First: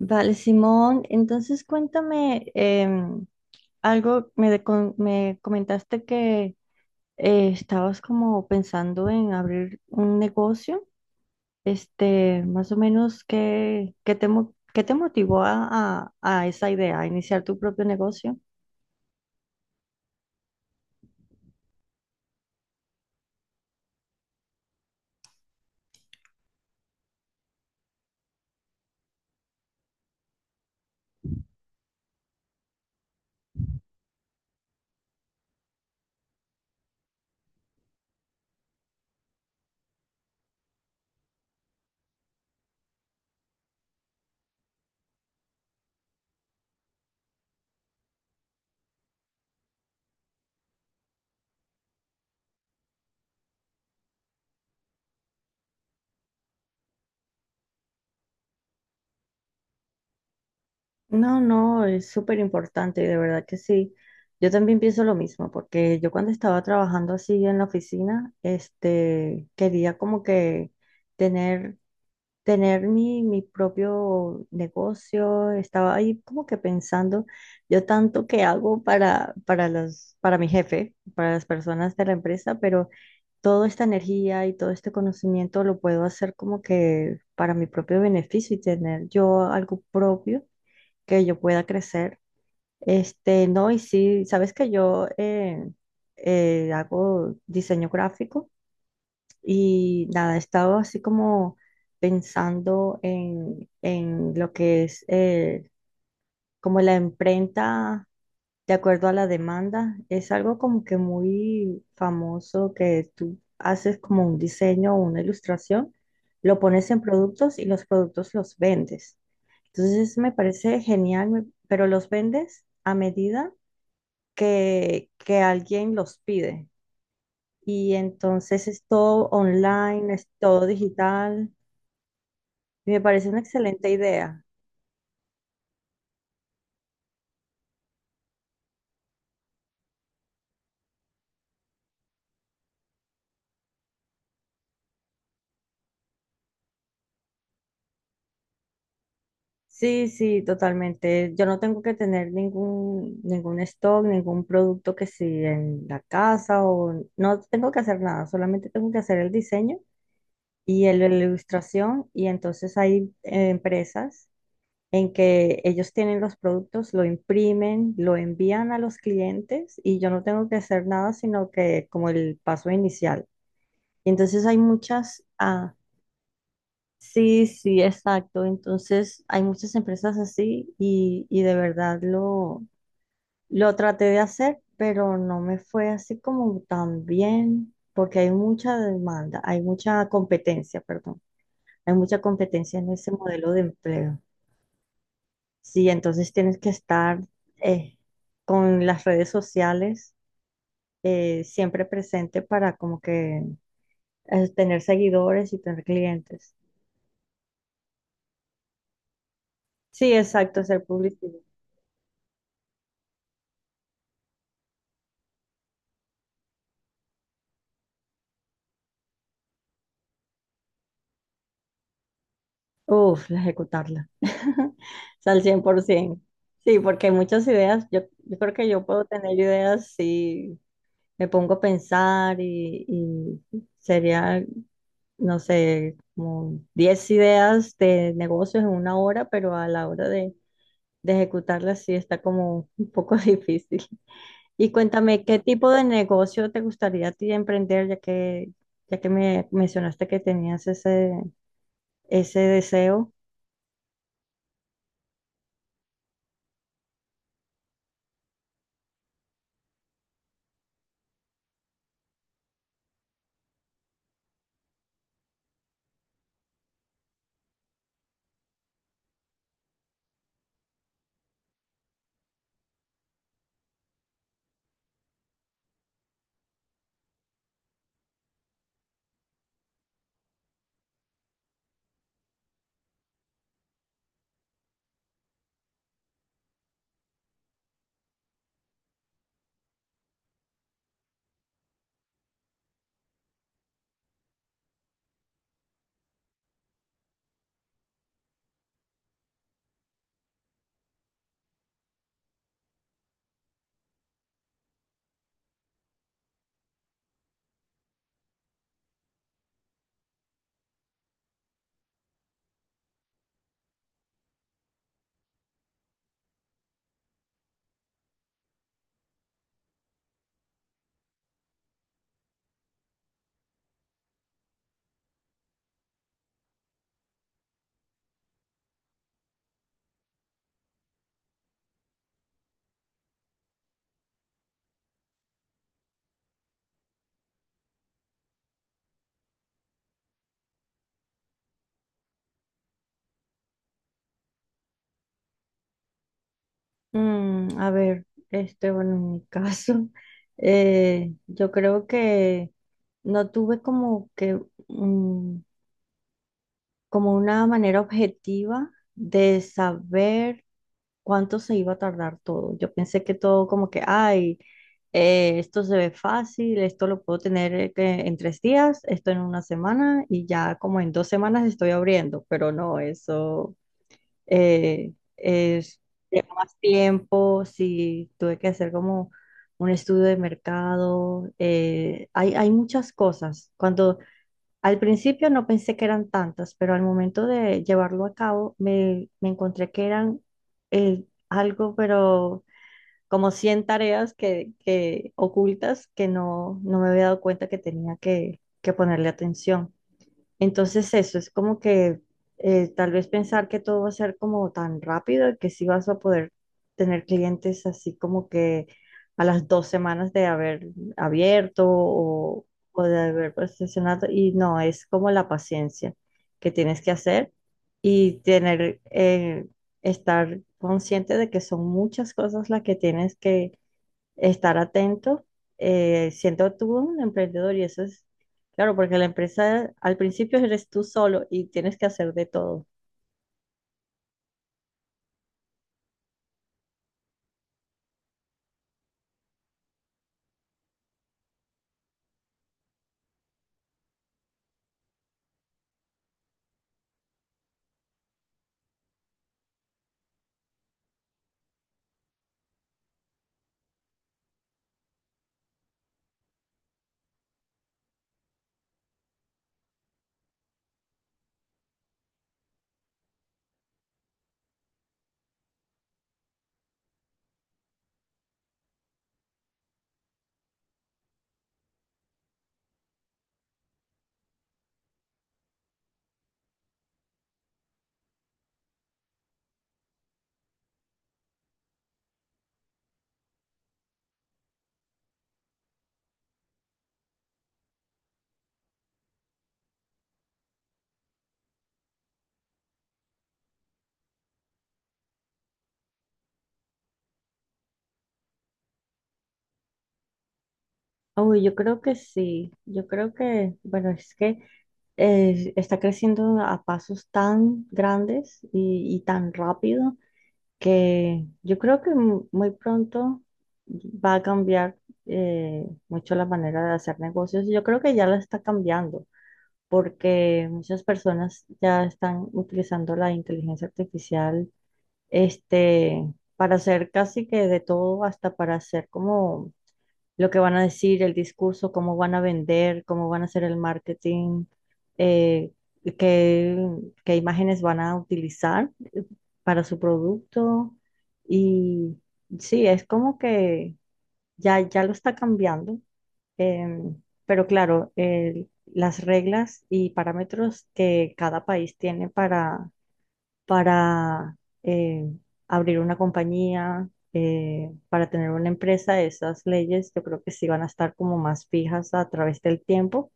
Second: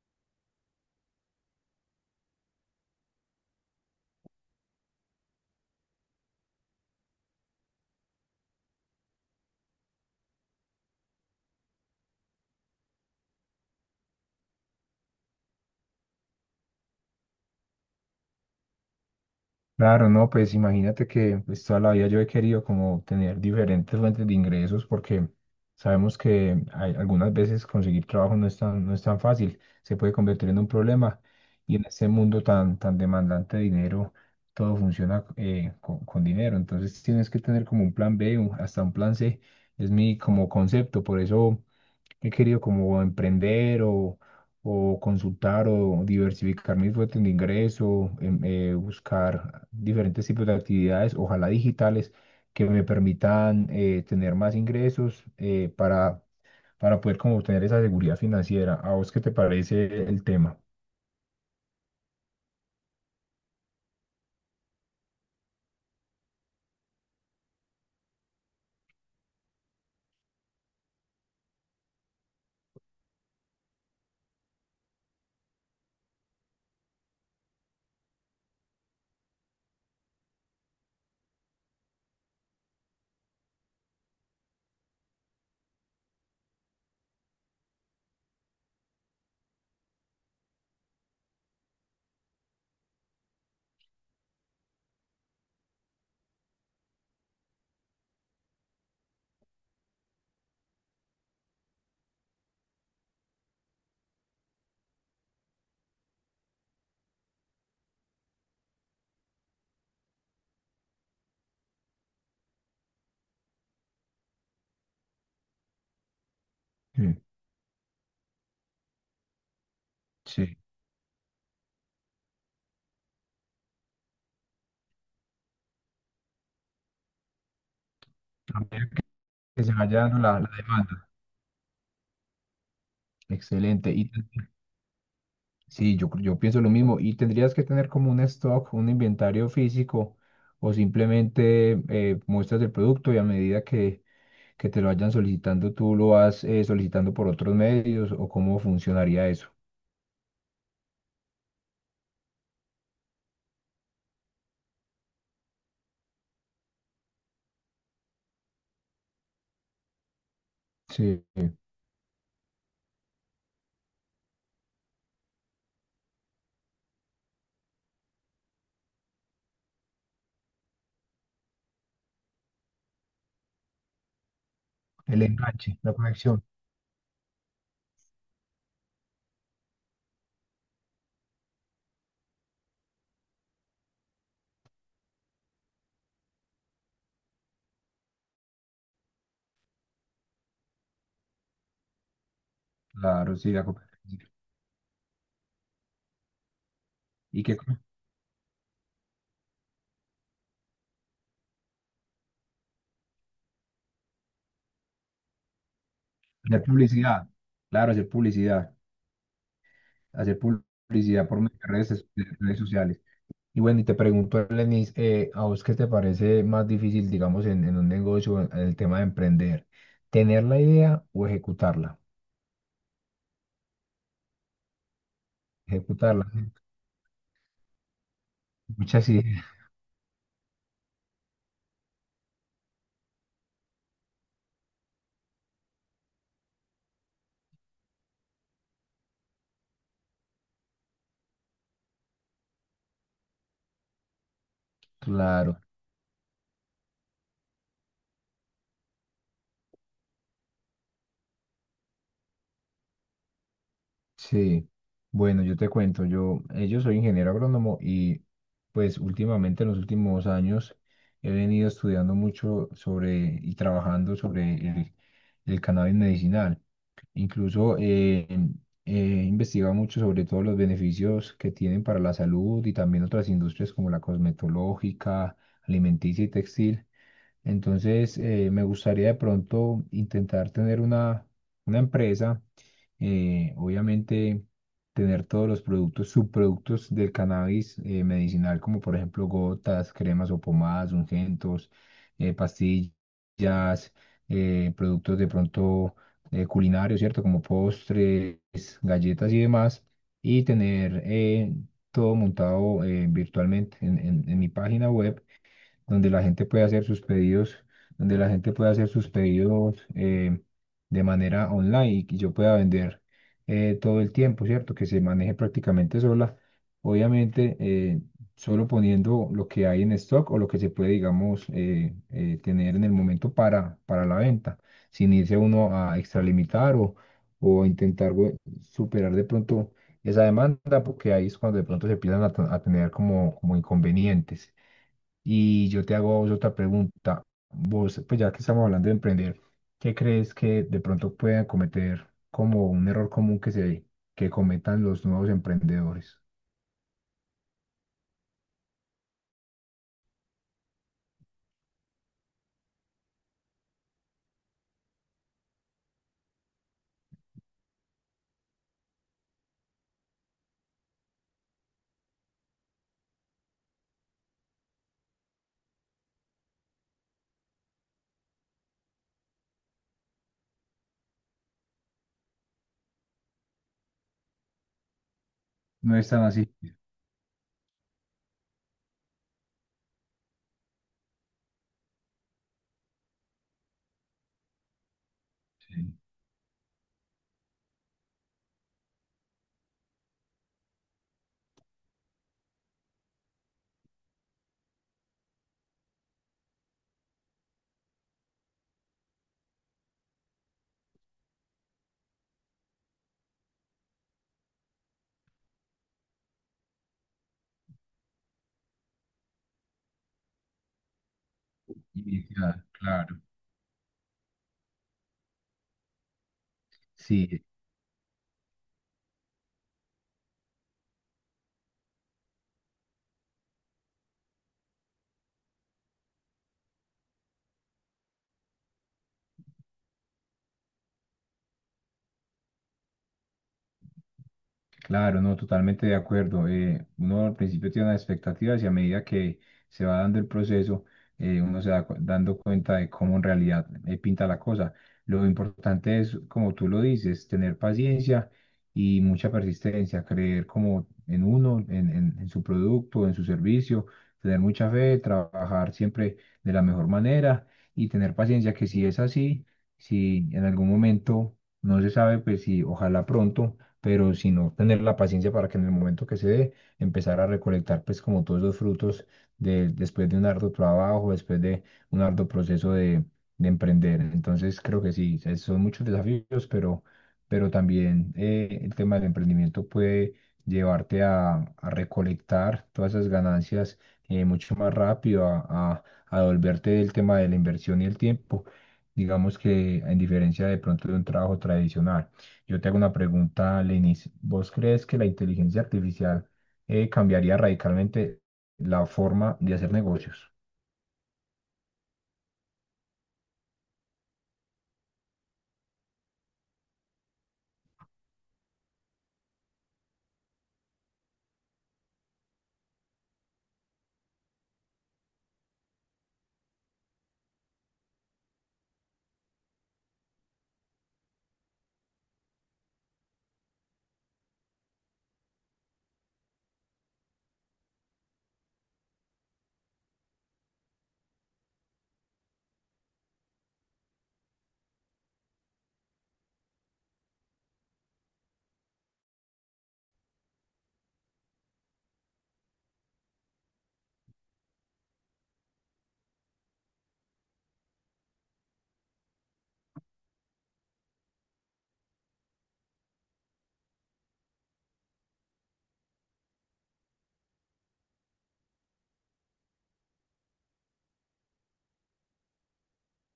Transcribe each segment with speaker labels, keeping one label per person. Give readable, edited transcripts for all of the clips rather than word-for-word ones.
Speaker 1: Vale, Simón, entonces cuéntame em, algo, me, de- con- me comentaste que estabas como pensando en abrir un negocio, este, más o menos, ¿qué te motivó a esa idea, a iniciar tu propio negocio?
Speaker 2: Claro, no, pues imagínate que pues, toda la vida yo he querido como tener diferentes fuentes de ingresos porque sabemos que algunas veces conseguir trabajo no es tan fácil, se puede convertir en un problema y en este mundo tan demandante de dinero, todo funciona con dinero, entonces tienes que tener como un plan B, hasta un plan C, es mi como concepto. Por eso he querido como emprender o consultar o diversificar mis fuentes de ingreso, buscar diferentes tipos de actividades, ojalá digitales, que me permitan tener más ingresos, para poder como obtener esa seguridad financiera. ¿A vos qué te parece el tema?
Speaker 1: No, no, es súper importante, de verdad que sí. Yo también pienso lo mismo, porque yo cuando estaba trabajando así en la oficina, este, quería como que tener tener mi propio negocio. Estaba ahí como que pensando, yo tanto que hago para mi jefe, para las personas de la empresa, pero toda esta energía y todo este conocimiento lo puedo hacer como que para mi propio beneficio y tener yo algo propio que yo pueda crecer. Este, no, y sí, sabes que yo hago diseño gráfico. Y nada, he estado así como pensando en lo que es como la imprenta de acuerdo a la demanda. Es algo como que muy famoso que tú haces como un diseño o una ilustración, lo pones en
Speaker 2: Mm.
Speaker 1: productos y los productos los vendes. Entonces me
Speaker 2: Sí,
Speaker 1: parece genial, pero los vendes a medida que alguien los pide. Y
Speaker 2: a
Speaker 1: entonces es
Speaker 2: medida
Speaker 1: todo
Speaker 2: que se vaya
Speaker 1: online,
Speaker 2: dando
Speaker 1: es
Speaker 2: la
Speaker 1: todo
Speaker 2: demanda.
Speaker 1: digital. Me parece una excelente
Speaker 2: Excelente.
Speaker 1: idea.
Speaker 2: Sí, yo pienso lo mismo, y tendrías que tener como un stock, un inventario físico, o simplemente muestras el producto y a medida que te lo vayan solicitando tú lo vas solicitando por otros medios, o cómo funcionaría eso.
Speaker 1: Sí, sí, totalmente. Yo no tengo que tener ningún stock, ningún producto que sí en la casa o no tengo que hacer nada, solamente tengo que hacer el diseño y la
Speaker 2: Sí,
Speaker 1: ilustración y entonces hay empresas en que ellos tienen los productos, lo imprimen, lo envían a los clientes y yo no tengo que hacer nada, sino que como el paso inicial. Y entonces hay
Speaker 2: el
Speaker 1: muchas.
Speaker 2: enganche, la conexión.
Speaker 1: Sí, sí, exacto. Entonces, hay muchas empresas así y de verdad lo traté de hacer, pero no me fue así como tan bien, porque hay mucha demanda, hay mucha competencia, perdón, hay mucha competencia en ese
Speaker 2: Claro, sí,
Speaker 1: modelo de
Speaker 2: la
Speaker 1: empleo.
Speaker 2: competencia.
Speaker 1: Sí, entonces tienes que estar
Speaker 2: ¿Y qué?
Speaker 1: eh, con las redes sociales siempre presente para como que tener seguidores y tener clientes.
Speaker 2: Hacer publicidad. Claro, hacer publicidad.
Speaker 1: Sí,
Speaker 2: Hacer
Speaker 1: exacto, ser
Speaker 2: publicidad
Speaker 1: publicidad.
Speaker 2: por medio de redes, sociales. Y bueno, y te pregunto, Lenis, ¿a vos qué te parece más difícil, digamos, en un negocio, en el tema de emprender? ¿Tener la idea o ejecutarla?
Speaker 1: Uf, la ejecutarla. O sea, al 100%.
Speaker 2: Ejecutarla.
Speaker 1: Sí, porque hay muchas ideas. Yo creo que yo puedo
Speaker 2: Muchas
Speaker 1: tener
Speaker 2: ideas.
Speaker 1: ideas si me pongo a pensar y sería, no sé, como 10 ideas de negocios en una hora, pero a la hora de ejecutarlas sí está como un poco difícil. Y cuéntame, ¿qué
Speaker 2: Claro,
Speaker 1: tipo de negocio te gustaría a ti emprender, ya que me mencionaste que tenías ese deseo?
Speaker 2: sí. Bueno, yo te cuento, yo soy ingeniero agrónomo y pues últimamente, en los últimos años, he venido estudiando mucho sobre y trabajando sobre el cannabis medicinal. Incluso, he investigado mucho sobre todos los beneficios que tienen para la salud, y también otras industrias como la cosmetológica, alimenticia y textil. Entonces, me gustaría de pronto intentar tener una empresa, obviamente tener todos los productos, subproductos del cannabis medicinal, como por ejemplo gotas, cremas o pomadas, ungüentos, pastillas, productos de pronto culinarios, ¿cierto? Como postres, galletas y demás, y tener todo montado, virtualmente en en mi página web donde la gente puede hacer sus pedidos, donde la gente puede hacer sus pedidos, de manera online, y que yo pueda vender todo el tiempo, ¿cierto? Que se maneje prácticamente sola. Obviamente, solo poniendo lo que hay en stock, o lo que se puede, digamos, tener en el momento para, la venta, sin irse uno a extralimitar o intentar superar de pronto esa demanda, porque ahí es cuando de pronto se empiezan a tener como inconvenientes. Y yo te hago a vos otra pregunta. Vos, pues ya que estamos hablando de emprender, ¿qué crees que de pronto puedan cometer como un error común que cometan los nuevos emprendedores?
Speaker 1: Mm, a ver, este, bueno, en mi caso, yo creo que no tuve como que, mm, como una manera objetiva de saber cuánto se iba a tardar todo. Yo pensé que todo como que, ay, esto se ve fácil, esto lo puedo tener que en 3 días, esto en una semana y ya como en 2 semanas estoy abriendo, pero no, eso eh, es,
Speaker 2: No es tan
Speaker 1: lleva
Speaker 2: así.
Speaker 1: más tiempo, sí, tuve que hacer como un estudio de mercado, hay muchas cosas. Cuando al principio no pensé que
Speaker 2: Sí.
Speaker 1: eran tantas, pero al momento de llevarlo a cabo me encontré que eran eh, algo, pero como 100 tareas que ocultas que no me había dado cuenta que tenía que ponerle atención. Entonces eso es como que tal vez pensar que todo va a ser como tan rápido y que sí vas a poder tener clientes así como que a las 2 semanas de haber abierto o,
Speaker 2: Inicial,
Speaker 1: o de
Speaker 2: claro.
Speaker 1: haber posicionado y no, es como la paciencia que tienes que hacer
Speaker 2: Sí.
Speaker 1: y tener, estar consciente de que son muchas cosas las que tienes que estar atento, siendo tú un emprendedor y eso es, claro, porque la empresa al principio eres tú solo y tienes que hacer de todo.
Speaker 2: Claro, no, totalmente de acuerdo. Uno al principio tiene unas expectativas, y a medida que se va dando el proceso, uno se va dando cuenta de cómo en realidad pinta la cosa. Lo importante es, como tú lo dices, tener paciencia y mucha persistencia, creer como en uno, en, su producto, en su servicio, tener mucha fe, trabajar siempre de la mejor manera y tener paciencia. Que si es así, si en algún momento no se sabe, pues sí, ojalá pronto, pero sino tener la paciencia para que en el momento que se dé, empezar a recolectar pues como todos esos frutos, después de un arduo trabajo, después de un arduo proceso de emprender. Entonces creo que sí, son muchos desafíos, pero también, el tema del emprendimiento puede llevarte a recolectar todas esas ganancias, mucho más rápido, a a volverte del tema de la inversión y el tiempo, digamos, que en diferencia de pronto de un trabajo tradicional. Yo te hago una pregunta, Lenis. ¿Vos crees que la inteligencia artificial, cambiaría radicalmente la forma de hacer negocios?
Speaker 1: Uy, yo creo que sí, yo creo que, bueno, es que está creciendo a pasos tan grandes y tan rápido que yo creo que muy pronto va a cambiar mucho la manera de hacer negocios. Yo creo que ya la está cambiando, porque muchas personas ya están utilizando la inteligencia artificial, este, para hacer casi que de todo, hasta para hacer como lo que van a decir, el discurso, cómo van a vender, cómo van a hacer el marketing, eh, qué, qué imágenes van a utilizar para su producto. Y sí, es como que ya lo está cambiando. Em, pero claro, las reglas y parámetros que cada país tiene para, eh, abrir una compañía, para tener una empresa, esas leyes yo creo que sí van a estar como más fijas a través del tiempo.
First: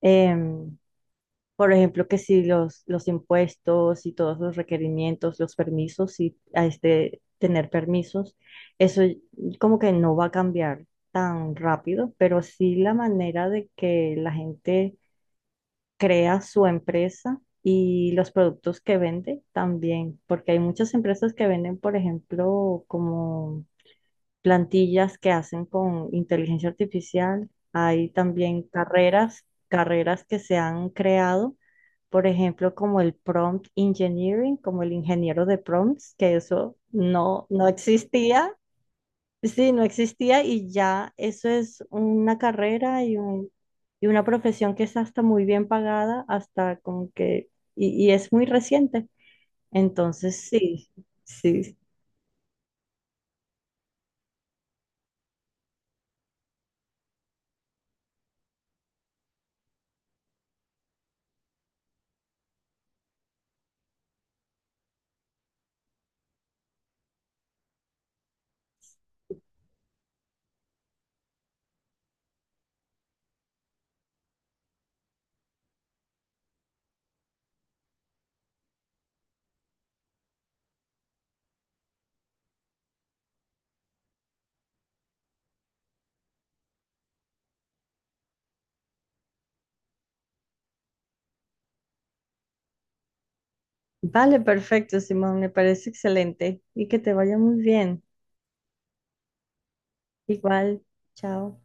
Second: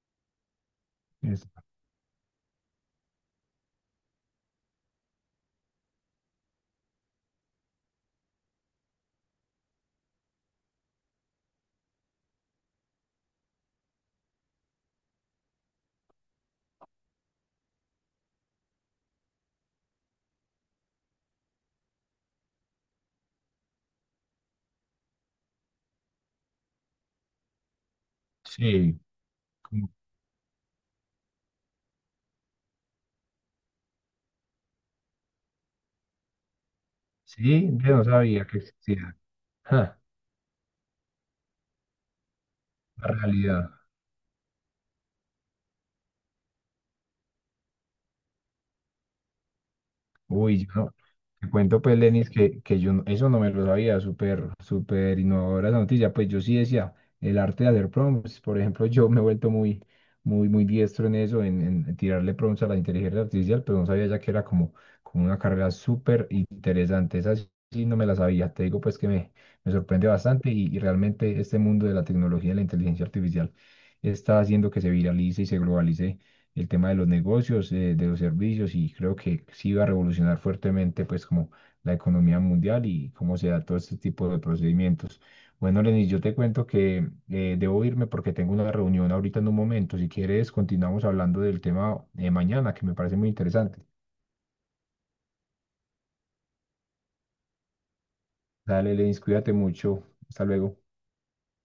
Speaker 1: Em,
Speaker 2: Es-
Speaker 1: por ejemplo, que si los impuestos y todos los requerimientos, los permisos y a este tener permisos, eso como que no va a cambiar tan rápido, pero sí la manera de que la gente crea su empresa y los productos que vende también, porque hay muchas empresas que venden, por ejemplo, como plantillas que hacen con inteligencia artificial, hay también
Speaker 2: sí.
Speaker 1: carreras,
Speaker 2: como-
Speaker 1: carreras que se han creado por ejemplo, como el prompt engineering, como el ingeniero de prompts, que eso no
Speaker 2: sí, yo no sabía
Speaker 1: existía.
Speaker 2: que existía.
Speaker 1: Sí, no
Speaker 2: Ja,
Speaker 1: existía y ya eso es una carrera
Speaker 2: la
Speaker 1: y, un,
Speaker 2: realidad.
Speaker 1: y una profesión que es hasta muy bien pagada, hasta como que, y es muy reciente. Entonces,
Speaker 2: Uy, yo
Speaker 1: sí,
Speaker 2: no- Te
Speaker 1: sí.
Speaker 2: cuento, pues, Lenis, que, yo eso no me lo sabía. Súper, súper innovadora la noticia. Pues yo sí decía, el arte de hacer prompts, por ejemplo, yo me he vuelto muy, muy, muy diestro en eso, en, tirarle prompts a la inteligencia artificial, pero no sabía ya que era como una carrera súper interesante. Esa sí sí no me la sabía. Te digo, pues, que me sorprende bastante, y realmente este mundo de la tecnología y la inteligencia artificial está haciendo que se viralice y se globalice el tema de los negocios, de los servicios, y creo que sí va a revolucionar fuertemente pues como la economía mundial y cómo se da todo este tipo de procedimientos. Bueno, Lenis, yo te cuento que, debo irme porque tengo una reunión ahorita en un momento. Si quieres, continuamos hablando del tema de mañana, que me parece muy interesante.
Speaker 1: Vale, perfecto, Simón, me parece excelente y que te vaya muy bien.
Speaker 2: Dale, Lenis, cuídate mucho. Hasta luego.
Speaker 1: Igual, chao.